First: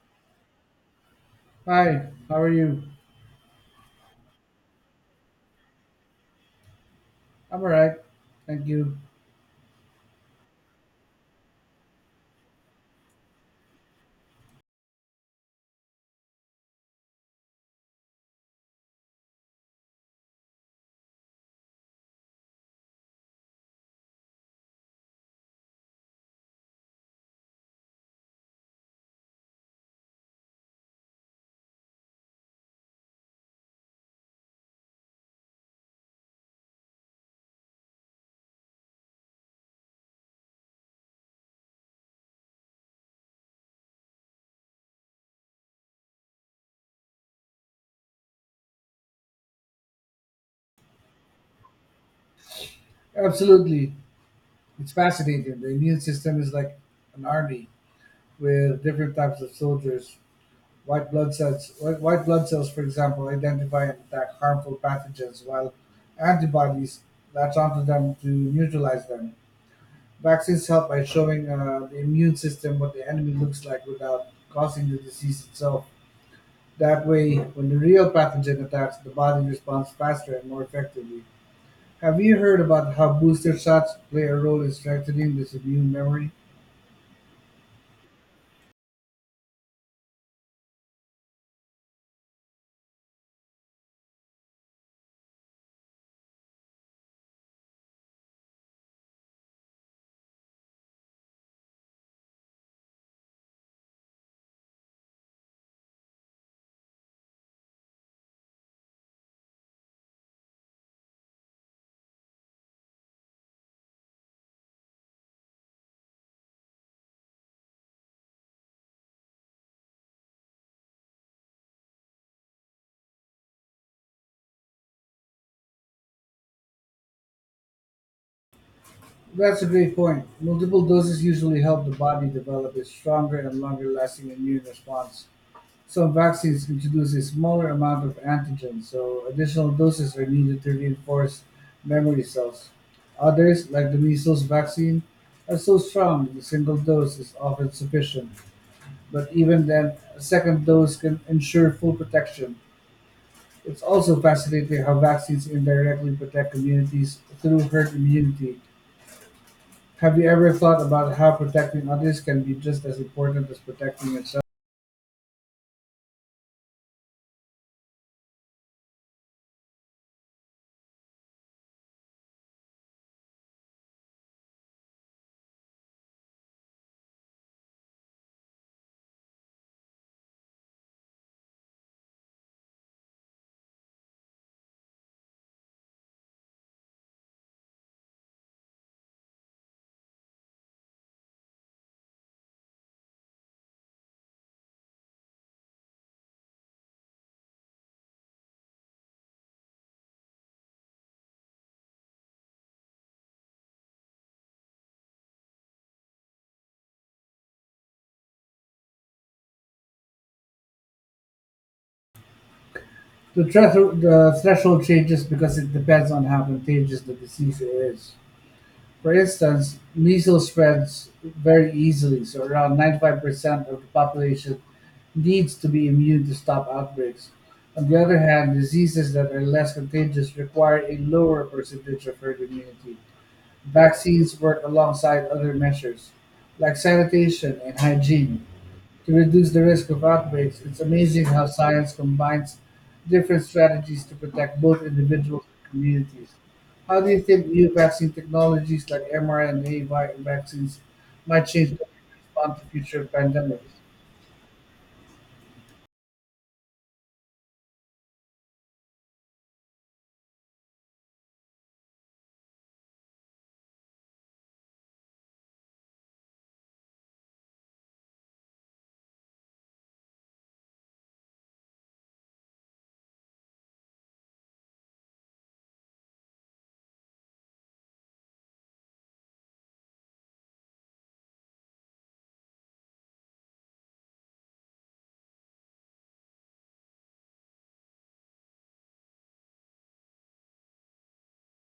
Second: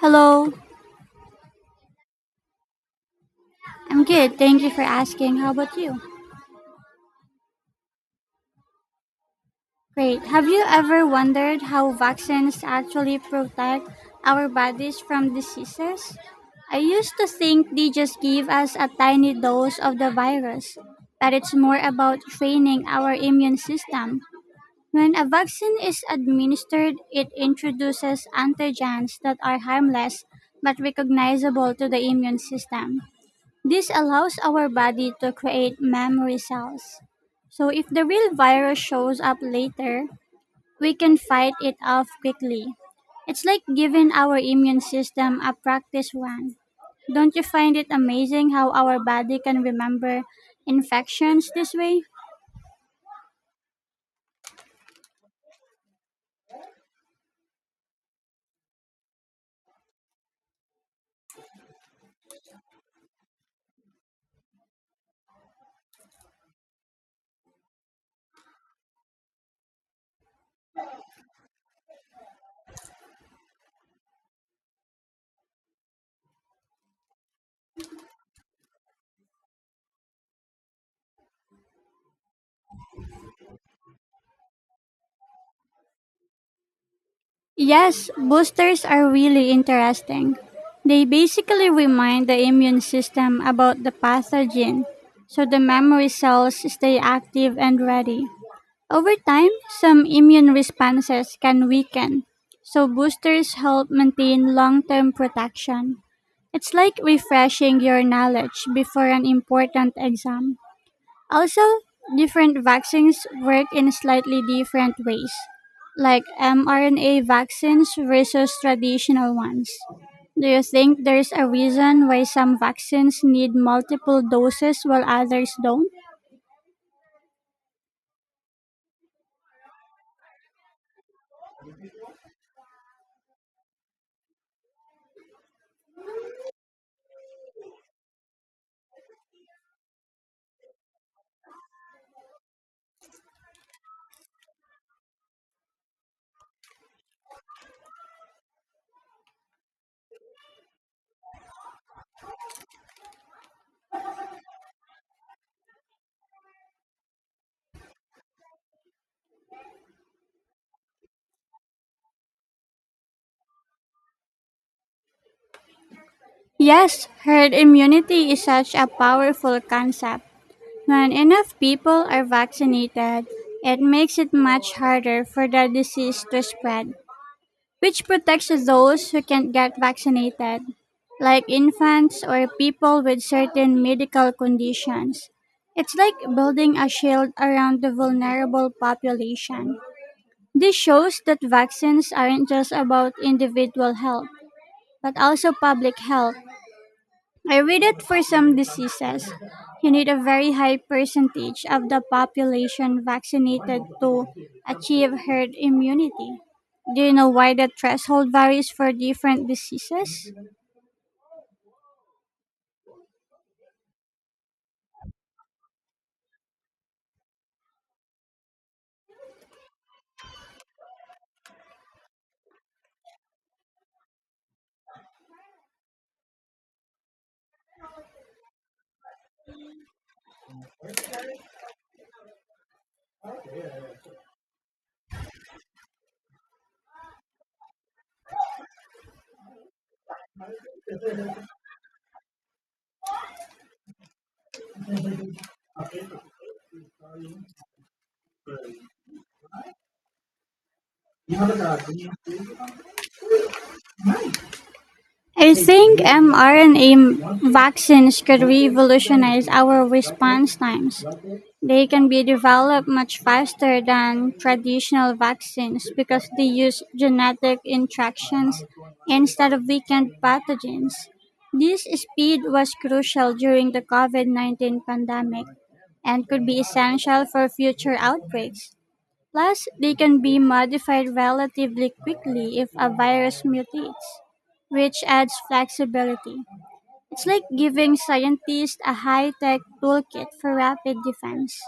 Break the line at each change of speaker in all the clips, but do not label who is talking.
Hello,
Hi, how are you?
I'm good. Thank you for asking. How about you?
I'm all right. Thank you.
Great. Have you ever wondered how vaccines actually protect our bodies from diseases? I used to think they just give us a tiny dose of the virus, but it's more about training our immune system. When a vaccine is administered, it introduces antigens that are harmless but recognizable to the immune system. This allows our body to create memory cells. So if the real virus shows up later, we can fight it off quickly. It's like giving our immune system a practice run. Don't you find it amazing how our body can remember infections this way?
Absolutely. It's fascinating. The immune system is like an army with different types of soldiers. White blood cells, white blood cells, for example, identify and attack harmful pathogens, while antibodies latch onto them to neutralize them. Vaccines help by showing the immune system what the enemy looks like without causing the disease itself. That way, when the real pathogen attacks, the body responds faster and more effectively. Have you heard about how booster shots play a role in strengthening this immune memory?
Yes, boosters are really interesting. They basically remind the immune system about the pathogen, so the memory cells stay active and ready. Over time, some immune responses can weaken, so boosters help maintain long term protection. It's like refreshing your knowledge before an important exam. Also, different vaccines work in slightly different ways, like mRNA vaccines versus traditional ones. Do you think there's a reason why some vaccines need multiple doses while others don't?
That's a great point. Multiple doses usually help the body develop a stronger and longer lasting immune response. Some vaccines introduce a smaller amount of antigen, so additional doses are needed to reinforce memory cells. Others, like the measles vaccine, are so strong that a single dose is often sufficient. But even then, a second dose can ensure full protection. It's also fascinating how vaccines indirectly protect communities through herd immunity. Have you ever thought about how protecting others can be just as important as protecting yourself?
Yes, herd immunity is such a powerful concept. When enough people are vaccinated, it makes it much harder for the disease to spread, which protects those who can't get vaccinated, like infants or people with certain medical conditions. It's like building a shield around the vulnerable population. This shows that vaccines aren't just about individual health, but also public health. I read it for some diseases. You need a very high percentage of the population vaccinated to achieve herd immunity. Do you know why the threshold varies for different diseases?
The threshold changes because it depends on how contagious the disease is. For instance, measles spreads very easily, so around 95% of the population needs to be immune to stop outbreaks. On the other hand, diseases that are less contagious require a lower percentage of herd immunity. Vaccines work alongside other measures, like sanitation and hygiene, to reduce the risk of outbreaks. It's amazing how science combines different strategies to protect both individuals and communities. How do you think new vaccine technologies like vaccines might change the way we respond to future pandemics?
I think mRNA vaccines could revolutionize our response times. They can be developed much faster than traditional vaccines because they use genetic interactions instead of weakened pathogens. This speed was crucial during the COVID -19 pandemic and could be essential for future outbreaks. Plus, they can be modified relatively quickly if a virus mutates, which adds flexibility. It's like giving scientists a high tech toolkit for rapid defense.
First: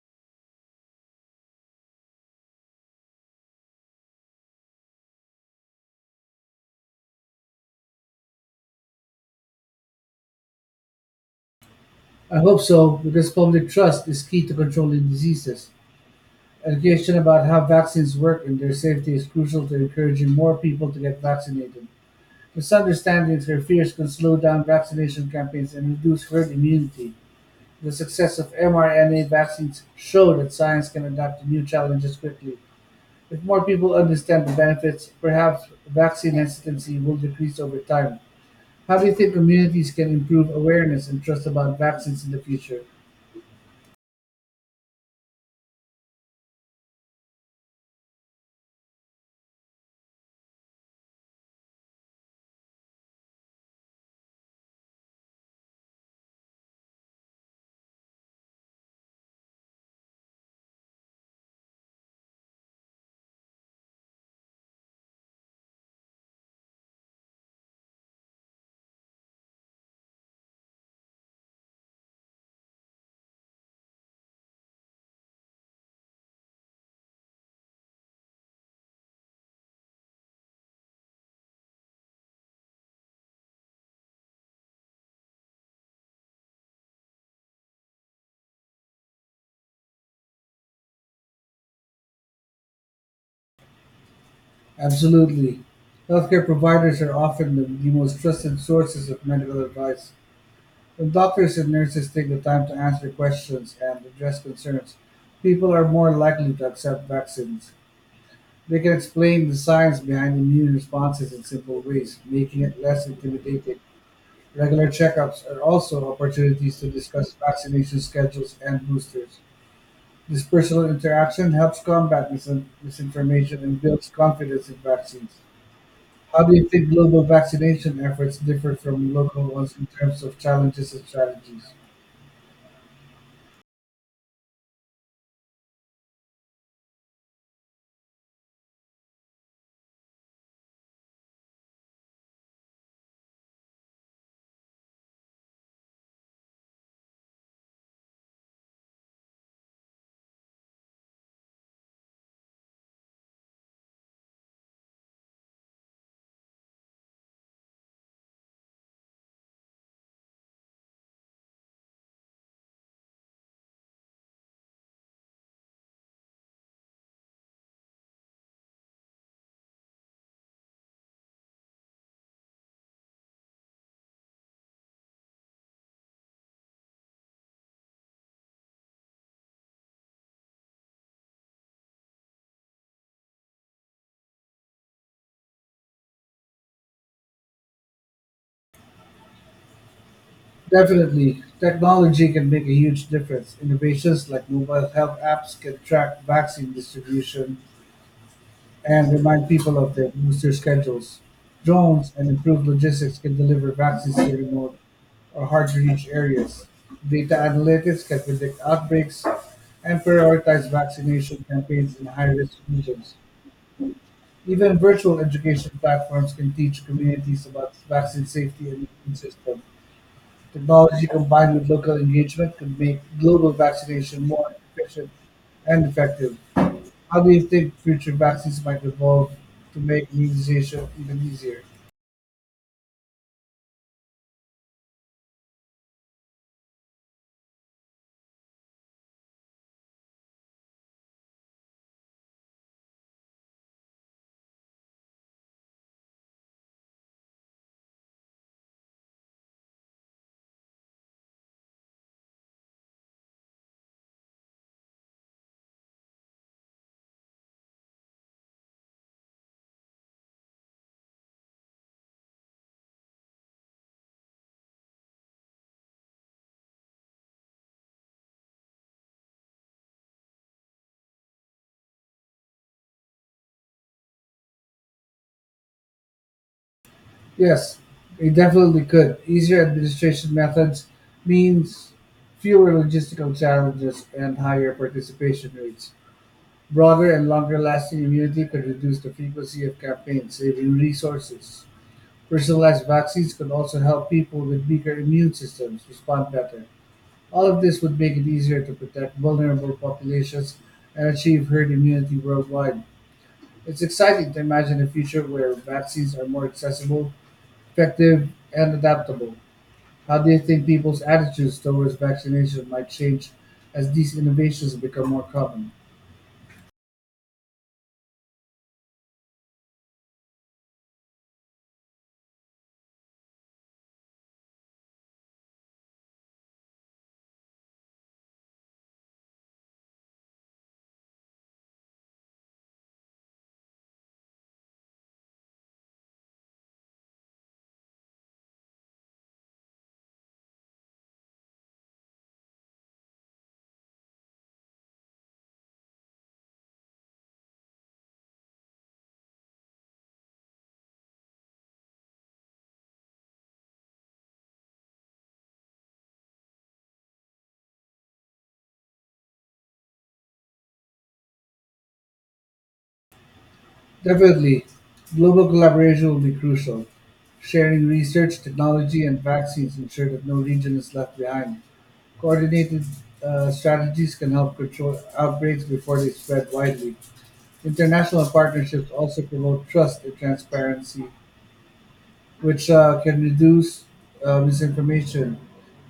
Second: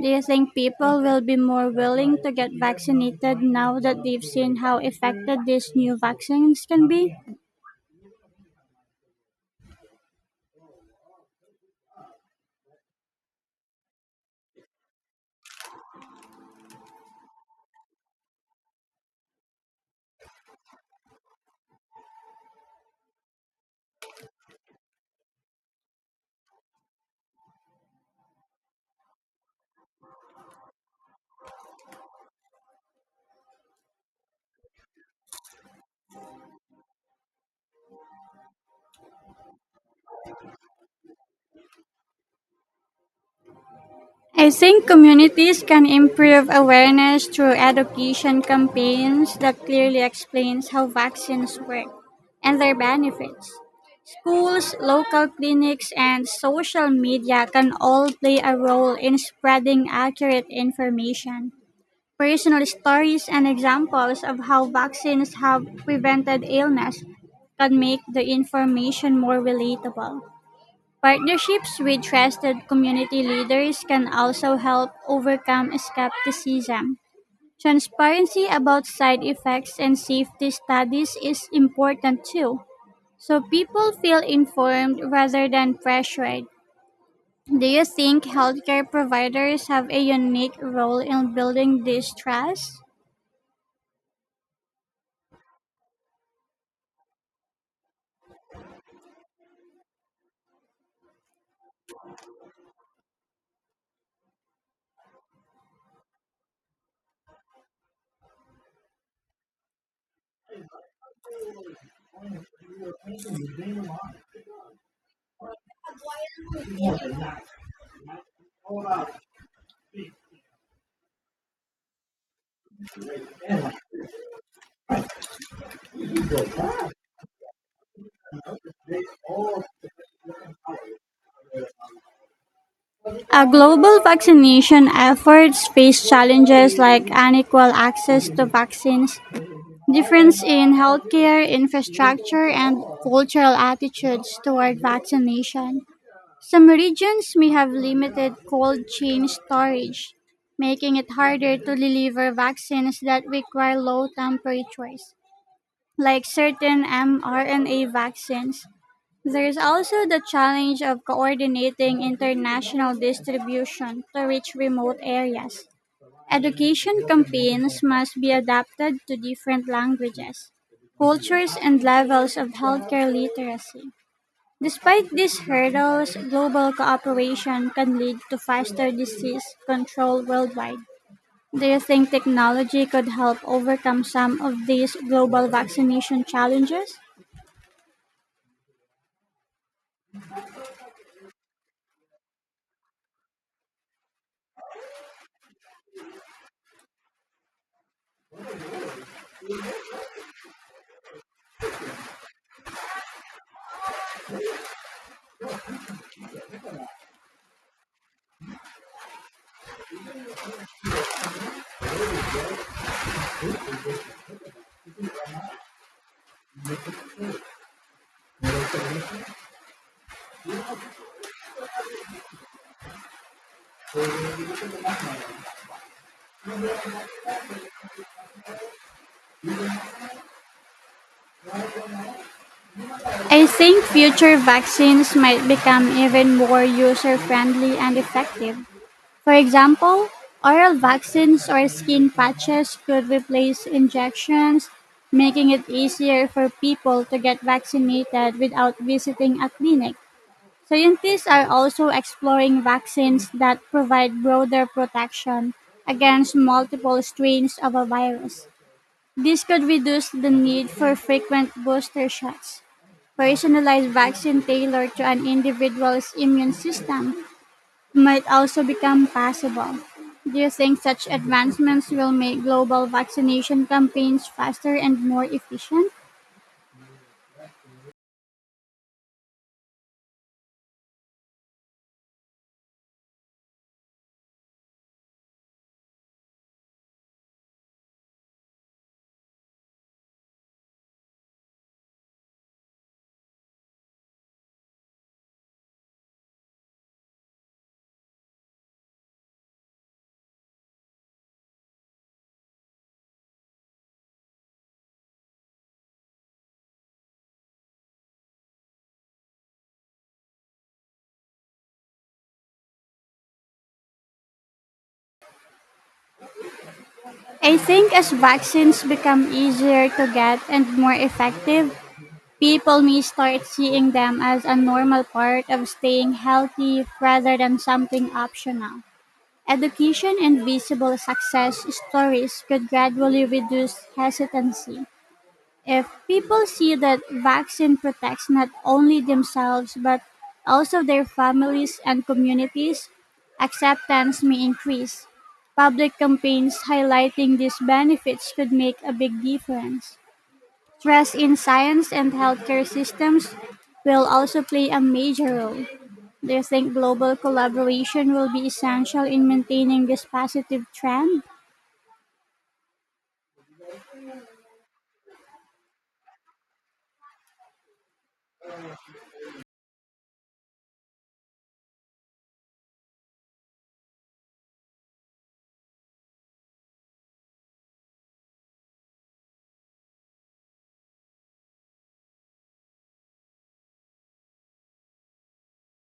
Do you think people will be more willing to get vaccinated now that they've seen how effective these new vaccines can be?
I hope so, because public trust is key to controlling diseases. Education about how vaccines work and their safety is crucial to encouraging more people to get vaccinated. Misunderstandings or fears could slow down vaccination campaigns and reduce herd immunity. The success of mRNA vaccines show that science can adapt to new challenges quickly. If more people understand the benefits, perhaps vaccine hesitancy will decrease over time. How do you think communities can improve awareness and trust about vaccines in the future?
I think communities can improve awareness through education campaigns that clearly explains how vaccines work and their benefits. Schools, local clinics, and social media can all play a role in spreading accurate information. Personal stories and examples of how vaccines have prevented illness can make the information more relatable. Partnerships with trusted community leaders can also help overcome skepticism. Transparency about side effects and safety studies is important too, so people feel informed rather than pressured. Do you think healthcare providers have a unique role in building this trust?
Absolutely. Healthcare providers are often the most trusted sources of medical advice. When doctors and nurses take the time to answer questions and address concerns, people are more likely to accept vaccines. They can explain the science behind immune responses in simple ways, making it less intimidating. Regular checkups are also opportunities to discuss vaccination schedules and boosters. This personal interaction helps combat misinformation and builds confidence in vaccines. How do you think global vaccination efforts differ from local ones in terms of challenges and strategies?
A global vaccination efforts face challenges like unequal access to vaccines, difference in healthcare infrastructure, and cultural attitudes toward vaccination. Some regions may have limited cold chain storage, making it harder to deliver vaccines that require low temperatures, like certain mRNA vaccines. There's also the challenge of coordinating international distribution to reach remote areas. Education campaigns must be adapted to different languages, cultures, and levels of healthcare literacy. Despite these hurdles, global cooperation can lead to faster disease control worldwide. Do you think technology could help overcome some of these global vaccination challenges?
Definitely, technology can make a huge difference. Innovations like mobile health apps can track vaccine distribution and remind people of their booster schedules. Drones and improved logistics can deliver vaccines to remote or hard to reach areas. Data analytics can predict outbreaks and prioritize vaccination campaigns in high risk regions. Even virtual education platforms can teach communities about vaccine safety and immune systems. Technology combined with local engagement could make global vaccination more efficient and effective. How do you think future vaccines might evolve to make immunization even easier?
I think future vaccines might become even more user friendly and effective. For example, oral vaccines or skin patches could replace injections, making it easier for people to get vaccinated without visiting a clinic. Scientists are also exploring vaccines that provide broader protection against multiple strains of a virus. This could reduce the need for frequent booster shots. Personalized vaccine tailored to an individual's immune system might also become possible. Do you think such advancements will make global vaccination campaigns faster and more efficient?
Yes, it definitely could. Easier administration methods means fewer logistical challenges and higher participation rates. Broader and longer lasting immunity could reduce the frequency of campaigns, saving resources. Personalized vaccines could also help people with weaker immune systems respond better. All of this would make it easier to protect vulnerable populations and achieve herd immunity worldwide. It's exciting to imagine a future where vaccines are more accessible, effective, and adaptable. How do you think people's attitudes towards vaccination might change as these innovations become more common?
I think as vaccines become easier to get and more effective, people may start seeing them as a normal part of staying healthy rather than something optional. Education and visible success stories could gradually reduce hesitancy. If people see that vaccine protects not only themselves but also their families and communities, acceptance may increase. Public campaigns highlighting these benefits could make a big difference. Trust in science and healthcare systems will also play a major role. Do you think global collaboration will be essential in maintaining this positive trend?
Definitely, global collaboration will be crucial. Sharing research, technology, and vaccines ensure that no region is left behind. Coordinated strategies can help control outbreaks before they spread widely. International partnerships also promote trust and transparency, which can reduce misinformation.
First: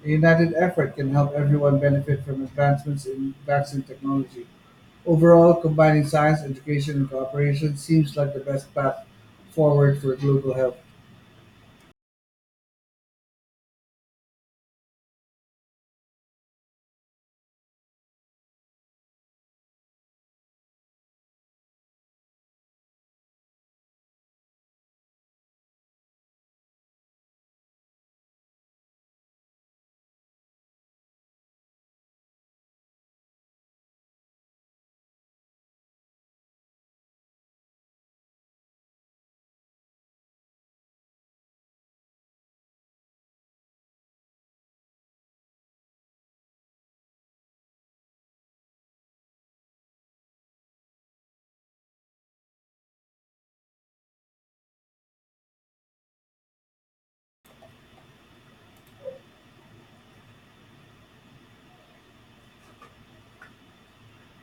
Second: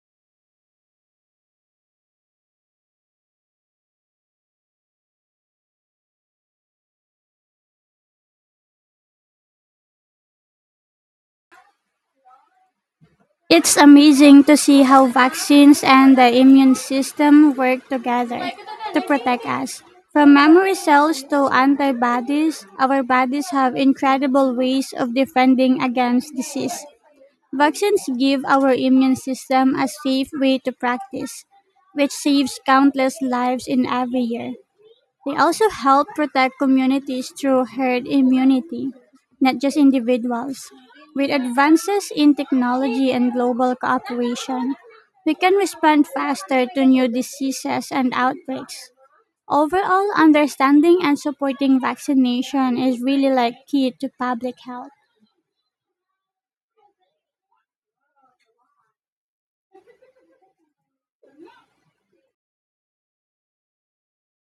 A united effort can help everyone benefit from advancements in vaccine technology. Overall, combining science, education, and cooperation seems like the best path forward for global health.
It's amazing to see how vaccines and the immune system work together to protect us. From memory cells to antibodies, our bodies have incredible ways of defending against disease. Vaccines give our immune system a safe way to practice, which saves countless lives in every year. They also help protect communities through herd immunity, not just individuals. With advances in technology and global cooperation, we can respond faster to new diseases and outbreaks. Overall, understanding and supporting vaccination is really like key to public health.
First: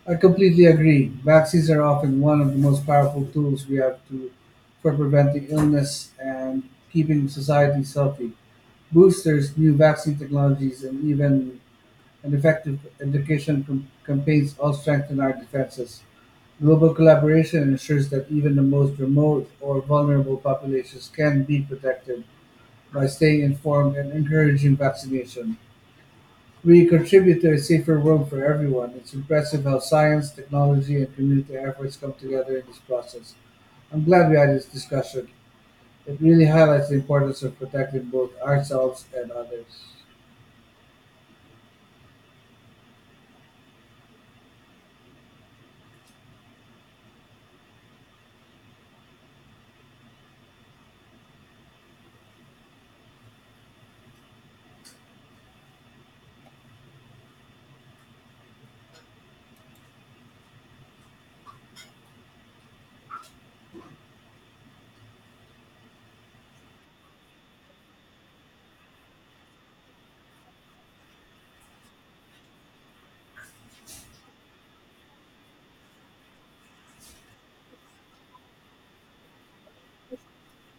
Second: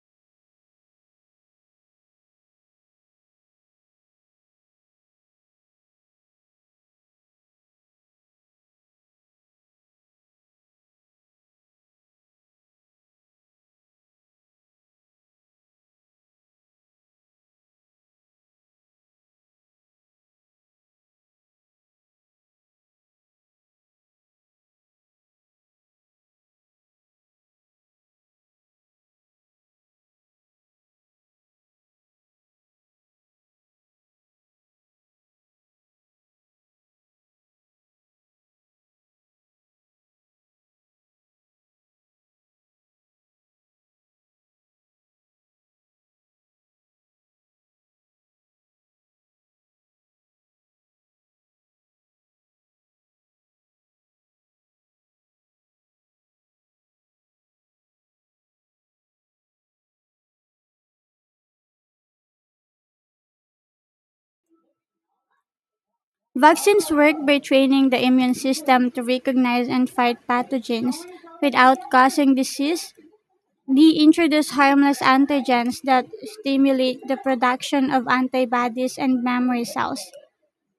I completely agree. Vaccines are often one of the most powerful tools we have to for preventing illness and keeping societies healthy. Boosters, new vaccine technologies, and even an effective campaigns all strengthen our defenses. Global collaboration ensures that even the most remote or vulnerable populations can be protected by staying informed and encouraging vaccination. We contribute to a safer world for everyone. It's impressive how science, technology, and community efforts come together in this process. I'm glad we had this discussion. It really highlights the importance of protecting both ourselves and others.
Vaccines work by training the immune system to recognize and fight pathogens without causing disease. They introduce harmless antigens that stimulate the production of antibodies and memory cells,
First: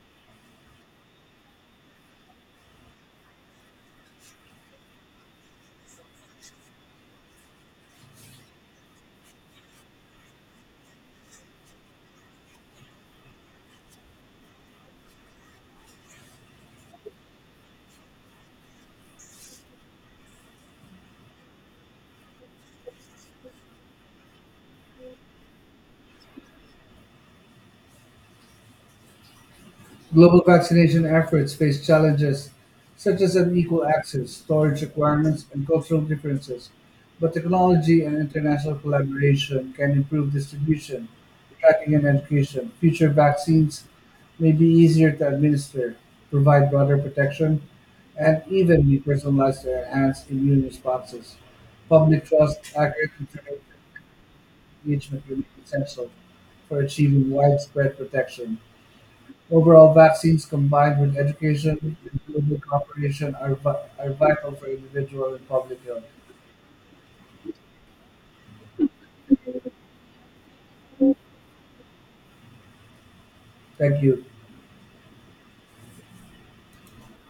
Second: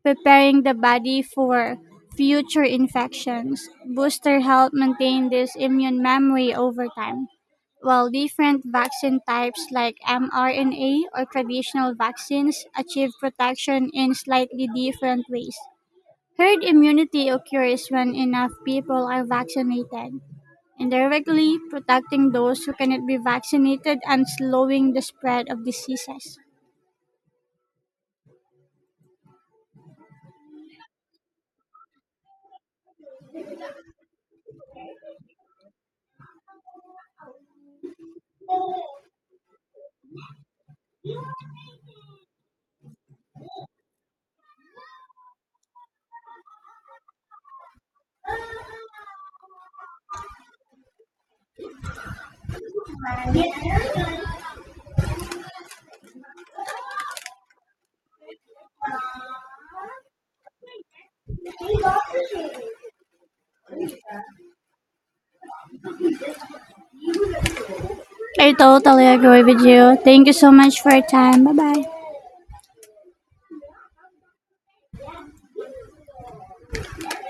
preparing the body for future infections. Booster help maintain this immune memory over time, while different vaccine types like mRNA or traditional vaccines achieve protection in slightly different ways. Herd immunity occurs when enough people are vaccinated indirectly protecting those who cannot be vaccinated and slowing the spread of diseases.
Global vaccination efforts face challenges such as unequal access, storage requirements, and cultural differences, but technology and international collaboration can improve distribution, tracking, and education. Future vaccines may be easier to administer, provide broader protection, and even be personalized to enhance immune responses. Public trust, accurate information, and engagement remain essential for achieving widespread protection. Overall, vaccines combined with education and global cooperation are vital for individual and public health.
I totally agree with you. Thank you so much for your time. Bye bye.
Thank you.